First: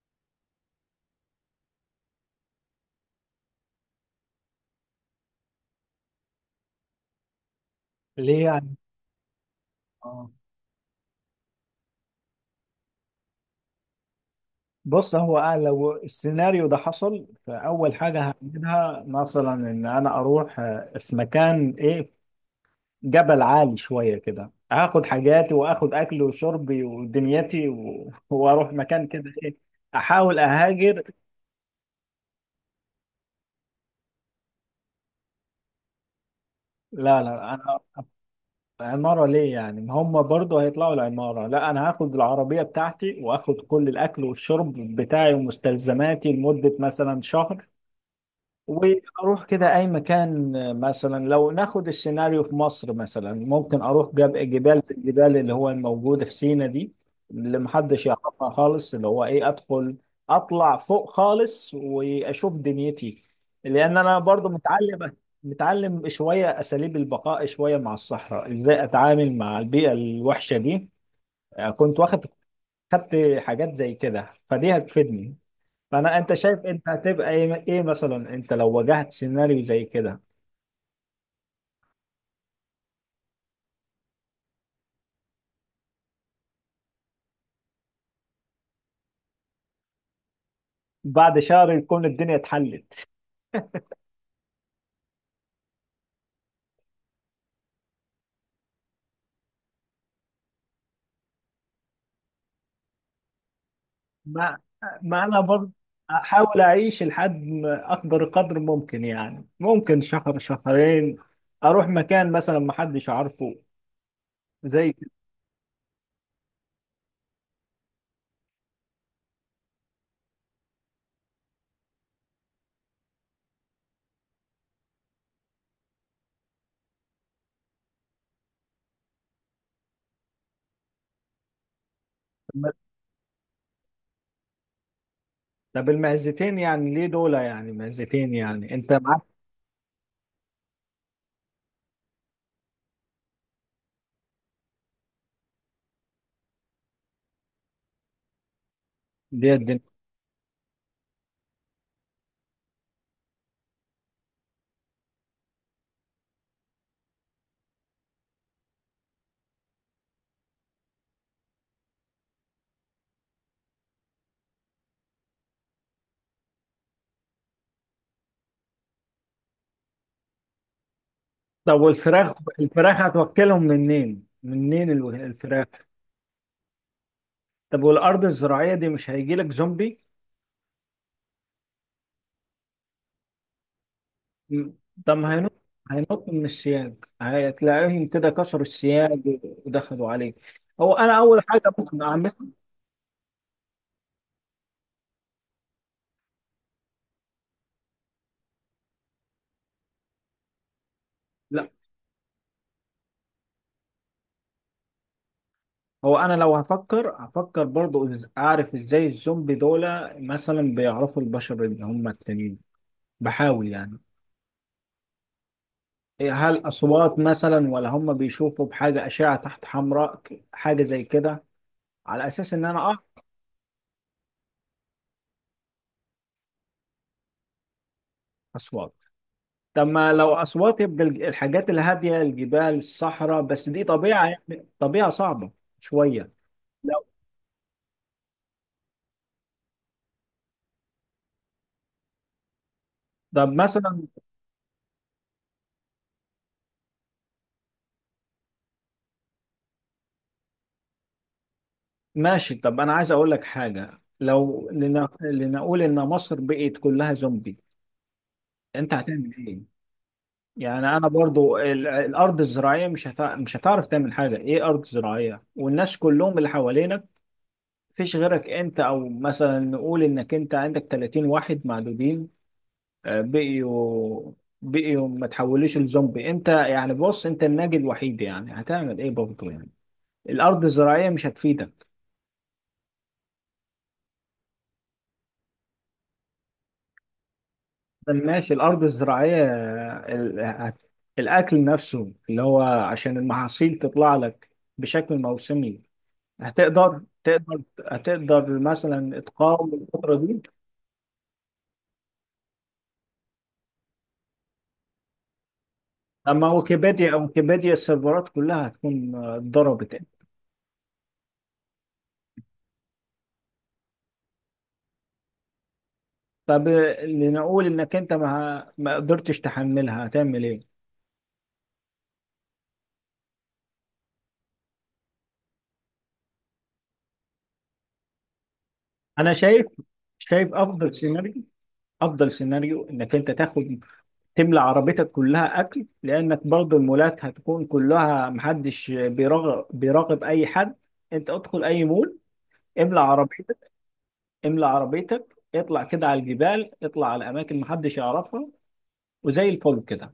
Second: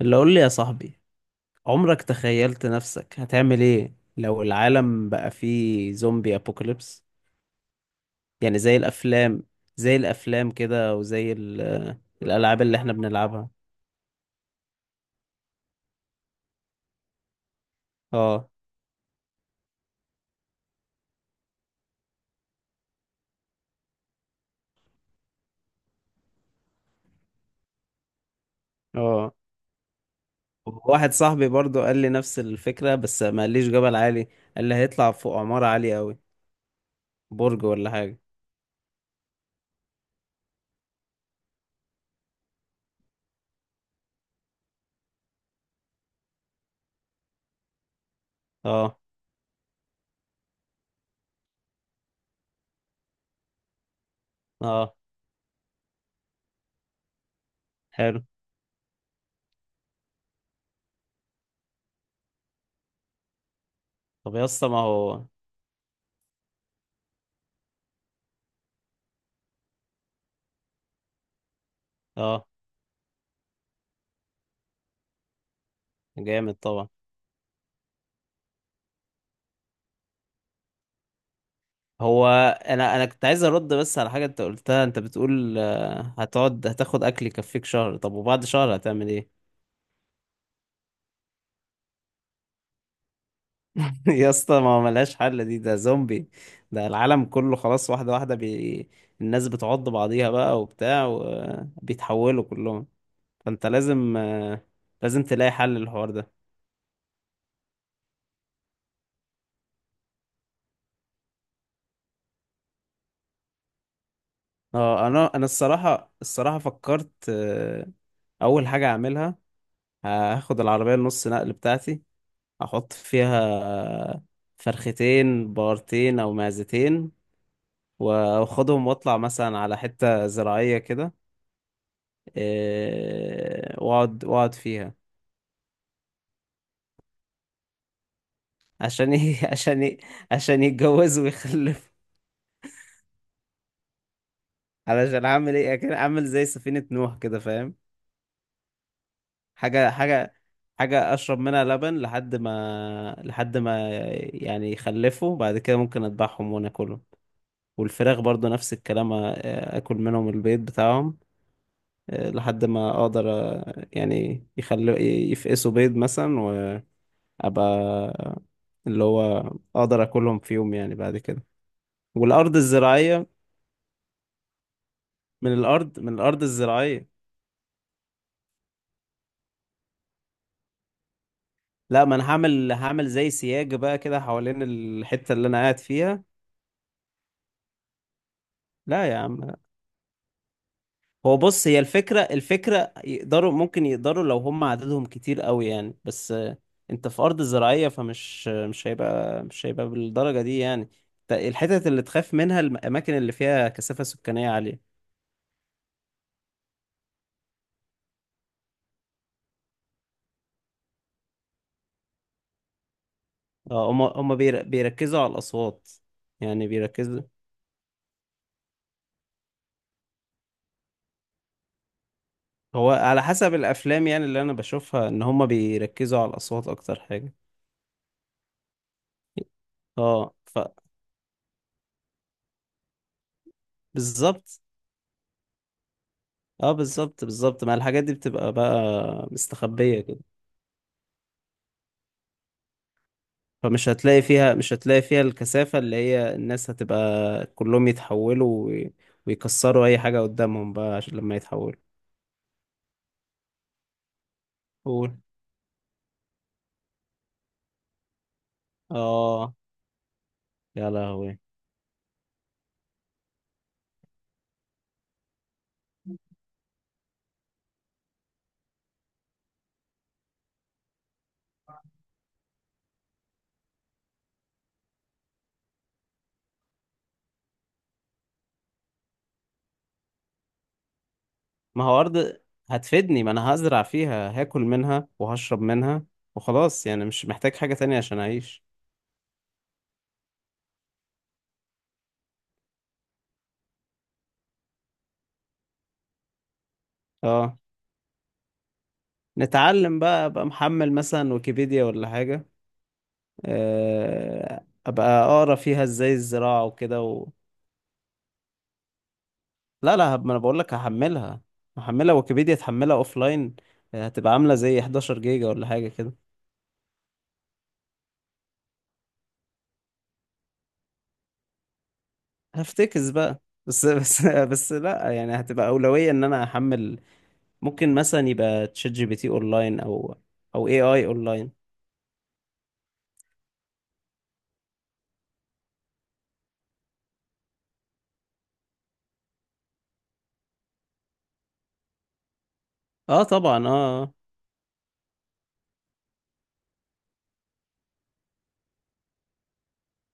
اللي قول لي يا صاحبي، عمرك تخيلت نفسك هتعمل ايه لو العالم بقى فيه زومبي ابوكاليبس؟ ليه يعني يعني. زي الافلام. زي آه. الافلام كده وزي الالعاب اللي احنا بنلعبها. بص، هو أنا لو السيناريو ده حصل فأول حاجة اه. هعملها مثلا إن أنا أروح في مكان إيه، جبل عالي شوية كده. هاخد حاجاتي وآخد أكلي وشربي ودنيتي وأروح مكان كده اه. إيه. أحاول أهاجر. واحد صاحبي برضو قال لي نفس الفكرة بس ما قاليش جبل عالي. قال لي هيطلع فوق عمارة عالية قوي، لا لا، برج أنا ولا حاجة. عمارة ليه يعني؟ ما هم برضه هيطلعوا العمارة. لا، أنا هاخد العربية بتاعتي وآخد كل الأكل والشرب بتاعي ومستلزماتي لمدة مثلا شهر. اه. واروح كده اي مكان. مثلا لو ناخد السيناريو في مصر، مثلا ممكن اروح جبال زي اه. الجبال اللي هو الموجوده في سينا دي، اللي محدش حلو. يعرفها خالص، اللي هو ايه، ادخل اطلع فوق خالص واشوف دنيتي. لان انا طب يا برضو اسطى ما متعلم، هو. متعلم شويه اساليب البقاء، شويه مع الصحراء، ازاي اتعامل مع البيئه الوحشه دي. كنت واخد، اه. خدت حاجات زي كده فدي هتفيدني. فانا انت جامد شايف طبعا. انت هتبقى ايه، إيه مثلا انت لو واجهت سيناريو زي كده؟ هو انا كنت عايز ارد بس على حاجه انت قلتها. انت بتقول هتقعد هتاخد اكل يكفيك شهر. طب وبعد شهر هتعمل ايه؟ بعد شهر يكون الدنيا اتحلت. يا اسطى ما هو ملهاش حل دي، ده زومبي. ده العالم كله خلاص. واحده واحده الناس بتعض بعضيها بقى وبتاع وبيتحولوا كلهم. فانت لازم، ما لازم ما انا تلاقي حل برضه للحوار ده. احاول اعيش لحد ما اقدر قدر ممكن، يعني ممكن شهر شهرين. اروح مكان مثلا ما حدش عارفه، زي اه، كده. انا الصراحه الصراحه فكرت، اول حاجه اعملها، هاخد العربيه النص نقل بتاعتي، احط فيها فرختين بقرتين او معزتين، واخدهم واطلع مثلا على حتة زراعية كده. واقعد فيها. طب المعزتين يعني ليه دول، يعني معزتين يعني انت عشان معاك؟ ي... عشان ي... عشان يتجوزوا ويخلفوا. علشان اعمل ايه، اعمل زي سفينة نوح كده، فاهم؟ دي الدنيا. حاجة حاجة حاجة اشرب منها لبن لحد ما يعني يخلفوا، بعد كده ممكن اذبحهم وناكلهم. والفراخ برضو نفس الكلام، اكل منهم البيض بتاعهم، لحد ما اقدر، يعني يخلوا يفقسوا بيض مثلا. وابقى، اللي هو اقدر اكلهم في يوم يعني بعد كده. طب والفراخ، والارض الفراخ الزراعيه. هتوكلهم منين منين من الفراخ؟ الارض من الارض الزراعيه. طب والارض الزراعيه دي مش هيجي لك زومبي؟ لا، ما انا هعمل زي سياج بقى كده حوالين مم. طب الحته ما اللي هينط، انا قاعد فيها. هينط من السياج، هتلاقيهم كده كسروا لا يا السياج عم. ودخلوا عليه. هو انا هو اول بص، حاجه هي ممكن الفكرة اعملها. يقدروا، ممكن يقدروا لو هم عددهم كتير قوي يعني، بس انت في أرض زراعية، فمش مش هيبقى بالدرجة دي يعني. لا. الحتت اللي تخاف منها الأماكن اللي فيها كثافة سكانية عالية. هو انا لو هفكر هفكر برضو اعرف ازاي الزومبي دول مثلا بيعرفوا البشر اللي هم التانيين، بحاول يعني. هم بيركزوا على الأصوات. إيه، هل يعني اصوات بيركزوا. مثلا ولا هم بيشوفوا بحاجه اشعه تحت حمراء، حاجه زي كده؟ على اساس ان انا هو اه. على حسب الأفلام يعني اللي أنا بشوفها، إن هم بيركزوا على الأصوات أكتر حاجة. اصوات. طب ما لو اه، أصوات يبقى الحاجات الهادية، الجبال، الصحراء، بس دي طبيعة، بالظبط. يعني طبيعة صعبة شوية. اه، لو بالظبط بالظبط، ما الحاجات دي بتبقى بقى مستخبية كده. طب فمش مثلا، هتلاقي فيها، مش هتلاقي فيها الكثافة اللي هي، الناس هتبقى كلهم يتحولوا، ويكسروا أي حاجة قدامهم بقى عشان لما يتحولوا. ماشي. طب أنا عايز أقول لك حاجة، لو قول. لنقول إن مصر بقت كلها زومبي، أنت هتعمل آه. إيه؟ يا يعني أنا لهوي. برضو الأرض الزراعية مش مش هتعرف تعمل حاجة. إيه، أرض زراعية؟ والناس كلهم اللي حوالينك، مفيش غيرك أنت. أو مثلا نقول إنك أنت عندك 30 واحد معدودين، بقيوا بقيوا ما تحولوش لزومبي انت. يعني بص، انت الناجي الوحيد، يعني هتعمل ايه برضه يعني؟ الارض الزراعيه مش ما هتفيدك. هو أرض، هتفيدني. ما أنا هزرع فيها، هاكل منها وهشرب منها وخلاص، يعني مش محتاج حاجة تانية طب عشان ماشي، أعيش. الارض الزراعيه الاكل نفسه اللي هو عشان المحاصيل تطلع لك بشكل موسمي، هتقدر آه. تقدر هتقدر مثلا تقاوم نتعلم الفتره بقى، دي؟ أبقى محمل مثلا ويكيبيديا ولا حاجة. أبقى أقرأ فيها إزاي اما الزراعة وكده. ويكيبيديا، ويكيبيديا السيرفرات كلها هتكون اتضربت. لا لا، ما انا بقول لك هحملها. ويكيبيديا تحملها اوف لاين، هتبقى عامله زي 11 جيجا ولا حاجه كده. طب لنقول انك انت ما ما قدرتش تحملها هتعمل ايه؟ هفتكس بقى، بس بس لا يعني، هتبقى اولويه ان انا احمل. ممكن مثلا يبقى تشات جي بي تي انا شايف، اونلاين، او شايف افضل اي سيناريو، اونلاين. افضل سيناريو انك انت تاخد، تملى عربيتك كلها اكل، لانك برضو المولات هتكون كلها محدش بيراقب اي حد. انت ادخل اي مول، املى اه عربيتك، طبعا، اه. املى عربيتك، اطلع كده على الجبال، اطلع على اماكن محدش يعرفها، وزي الفل كده.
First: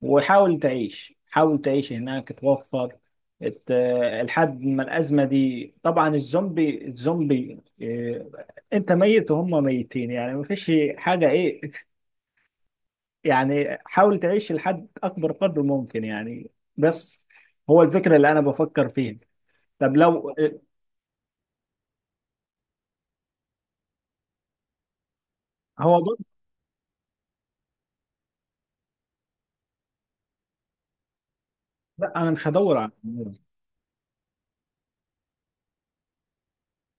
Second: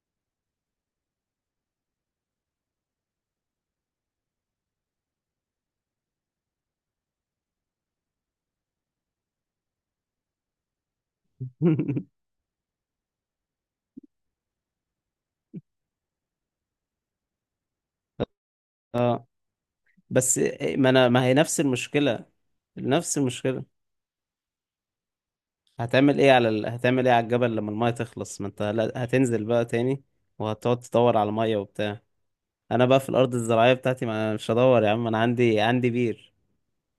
وحاول تعيش، حاول تعيش هناك توفر ات- لحد ما الأزمة دي طبعا. الزومبي، الزومبي إيه، انت ميت وهم ميتين، يعني ما فيش حاجة ايه يعني. حاول تعيش لحد اكبر قدر ممكن يعني. بس. هو الفكرة اللي انا بفكر فيها. اه طب لو بس ما انا، ما هي نفس المشكله. نفس المشكله هو هتعمل برضه. ايه على هتعمل ايه على الجبل لما المايه تخلص؟ ما انت، هتنزل بقى تاني، وهتقعد تدور على ميه وبتاع. لا انا مش هدور انا على، بقى في الارض الزراعيه بتاعتي، ما أنا مش هدور يا عم، انا عندي بير.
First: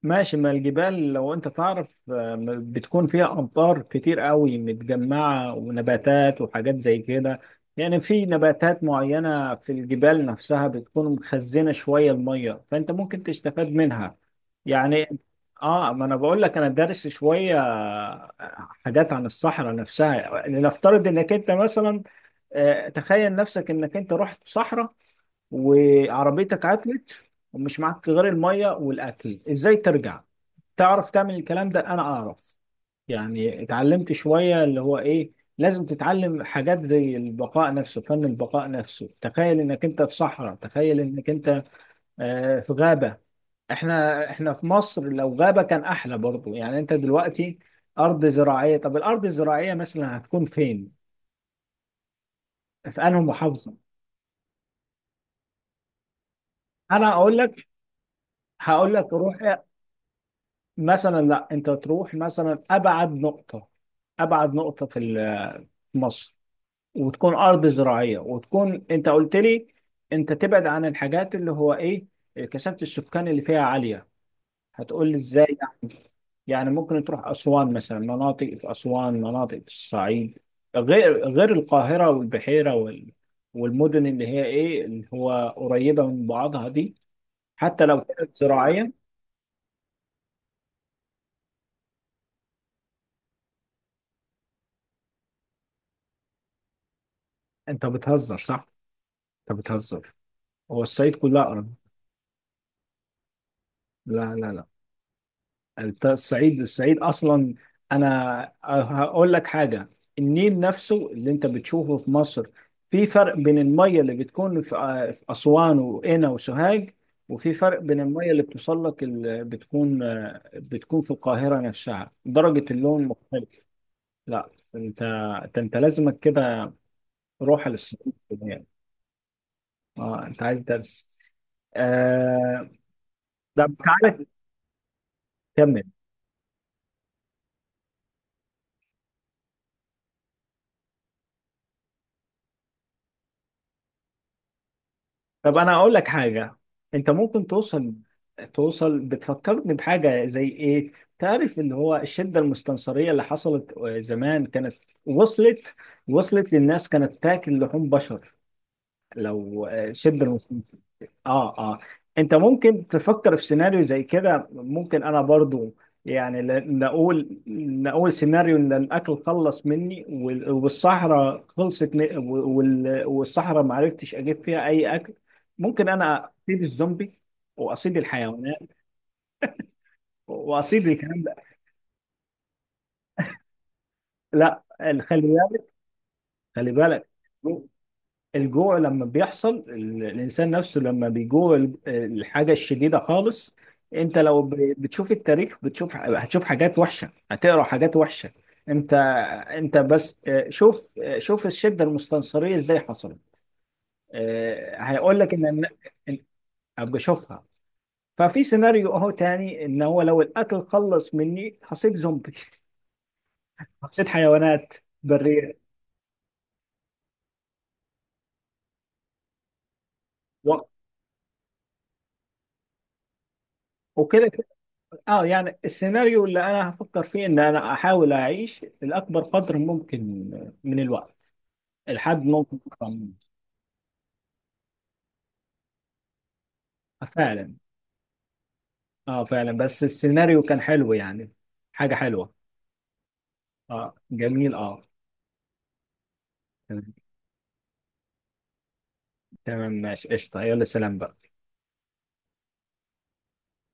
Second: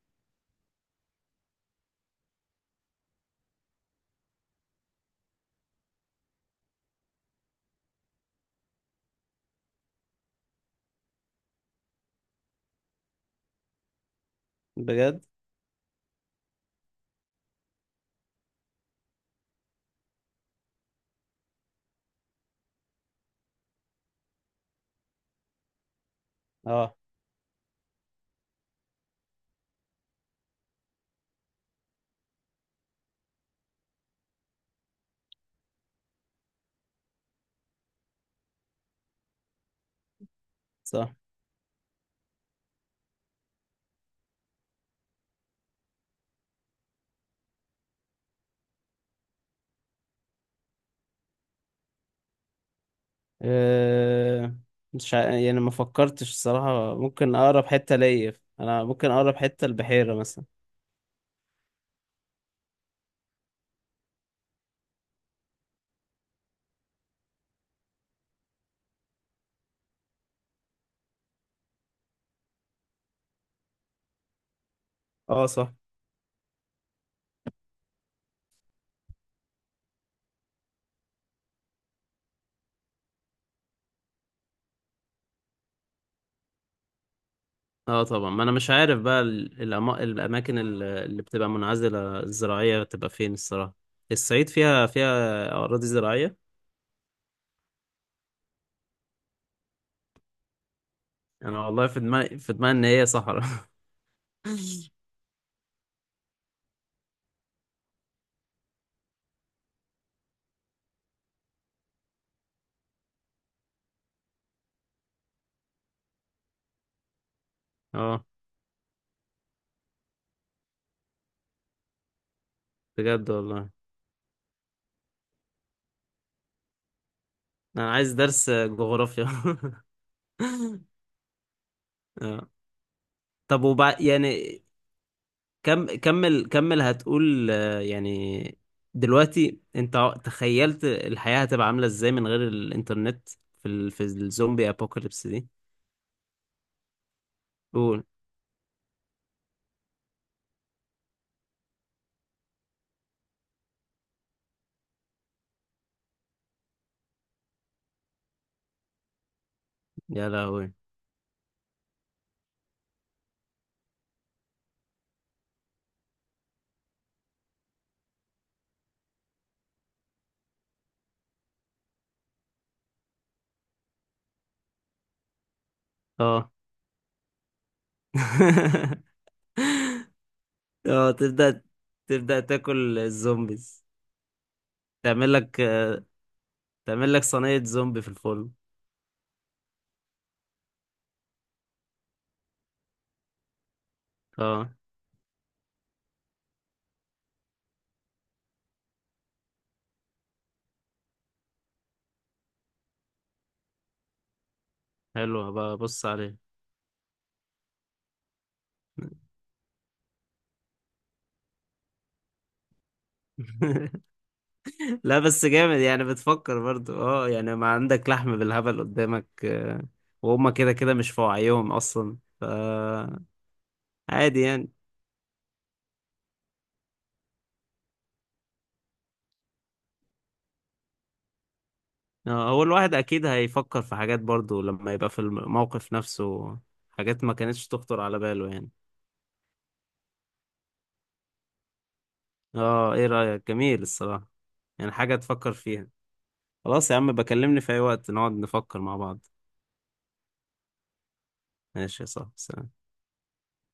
ماشي. ما الجبال لو انت تعرف بتكون فيها امطار كتير قوي متجمعة ونباتات وحاجات زي كده. يعني في نباتات معينة في الجبال نفسها بتكون مخزنة شوية المية فانت ممكن تستفاد منها يعني. بجد. اه، ما انا بقول لك انا دارس شوية حاجات عن الصحراء نفسها. لنفترض انك انت مثلا، تخيل نفسك انك انت رحت صحراء وعربيتك اه، عطلت ومش معاك غير المية والاكل، ازاي ترجع؟ تعرف تعمل الكلام ده؟ انا اعرف يعني. اتعلمت شوية اللي هو ايه، لازم تتعلم حاجات زي البقاء نفسه، فن البقاء نفسه. تخيل انك انت في صحراء، تخيل صح. انك انت في غابة. احنا في مصر لو غابة كان احلى برضو يعني. انت دلوقتي ارض زراعية، طب الارض الزراعية مثلا هتكون فين؟ في انهي محافظة؟ أه... مش ع... يعني ما فكرتش الصراحه انا ممكن اقول اقرب لك، حته ليا. انا هقول ممكن لك اقرب روح حته البحيره مثلا. مثلا. لا انت تروح مثلا ابعد نقطة، ابعد نقطة في في مصر، وتكون ارض زراعيه. وتكون انت قلت لي انت تبعد عن الحاجات اللي هو ايه، كثافه السكان اللي فيها عاليه. هتقول لي اه، ازاي صح. يعني؟ يعني ممكن تروح اسوان مثلا، مناطق في اسوان، مناطق في الصعيد، غير غير القاهره والبحيره وال، والمدن اللي هي ايه اللي هو قريبه من بعضها دي، حتى لو اه طبعا، كانت ما انا مش زراعيه. عارف بقى الاماكن اللي بتبقى منعزله الزراعيه بتبقى فين الصراحه. الصعيد فيها اراضي زراعيه. انت بتهزر صح، انت بتهزر. هو الصعيد كلها انا ارض؟ والله في دماغي ان هي صحراء. لا لا لا. الصعيد، الصعيد اصلا، انا هقول لك حاجه. النيل نفسه اللي انت بتشوفه في مصر، في فرق بين الميه اللي بتكون في في اسوان وقنا وسوهاج، وفي فرق بين اه، الميه اللي بتوصل لك اللي بتكون بتكون في القاهره نفسها، درجه اللون بجد مختلف. والله. لا، انت أنت لازمك كده روح انا عايز للصعيد درس يعني. جغرافيا. اه انت عايز درس. اه. آه... طب طب وبعد تعالى يعني. كمل. كم كمل كمل. هتقول، يعني دلوقتي انت تخيلت الحياة هتبقى عاملة ازاي من غير الانترنت في في الزومبي ابوكاليبس دي؟ طب انا اقول لك حاجه. انت ممكن توصل، قول. توصل. بتفكرني بحاجه زي ايه، تعرف اللي هو الشده المستنصريه اللي حصلت زمان؟ كانت وصلت، وصلت للناس كانت تاكل لحوم بشر لو الشده. يا لهوي. اه اه، انت ممكن تفكر في سيناريو زي كده. ممكن انا برضو يعني نقول، نقول سيناريو ان الاكل خلص مني والصحراء خلصت والصحراء ما عرفتش اجيب فيها اي اكل. ممكن انا اه. اصيد الزومبي واصيد الحيوانات واصيد اه، الكلام ده. تبدأ تاكل الزومبيز. لا خلي تعمل لك بالك، خلي بالك. تعمل لك صينية زومبي في الفرن. الجوع لما بيحصل الإنسان نفسه لما بيجوع الحاجة الشديدة خالص. أنت لو اه، بتشوف التاريخ بتشوف، هتشوف حاجات وحشة، هتقرأ حاجات وحشة. أنت، أنت بس شوف شوف الشدة المستنصرية إزاي حصلت. هيقول لك حلو، إن هبقى ابص إن- عليه. أبقى أشوفها. ففي سيناريو أهو تاني، إن هو لو الأكل خلص مني حصيت زومبي، حصيت حيوانات لا بس برية جامد يعني، بتفكر برضو اه يعني، ما عندك لحم بالهبل قدامك، وهم و- كده كده مش في وعيهم اصلا وكده. عادي يعني. اه يعني السيناريو اللي انا هفكر فيه ان انا احاول اعيش لاكبر قدر ممكن من الوقت، لحد ممكن هو أكتر الواحد من... اكيد هيفكر في حاجات برضو لما يبقى في الموقف نفسه، حاجات ما فعلا. كانتش تخطر على باله يعني. اه فعلا بس السيناريو كان حلو يعني، حاجة حلوة. اه، ايه رأيك؟ اه جميل الصراحة. جميل اه. يعني حاجة تفكر فيها. خلاص تمام، يا عم، بكلمني في اي وقت نقعد نفكر مع بعض. تمام، ماشي قشطة، يلا سلام بقى. ماشي يا صاحبي، سلام.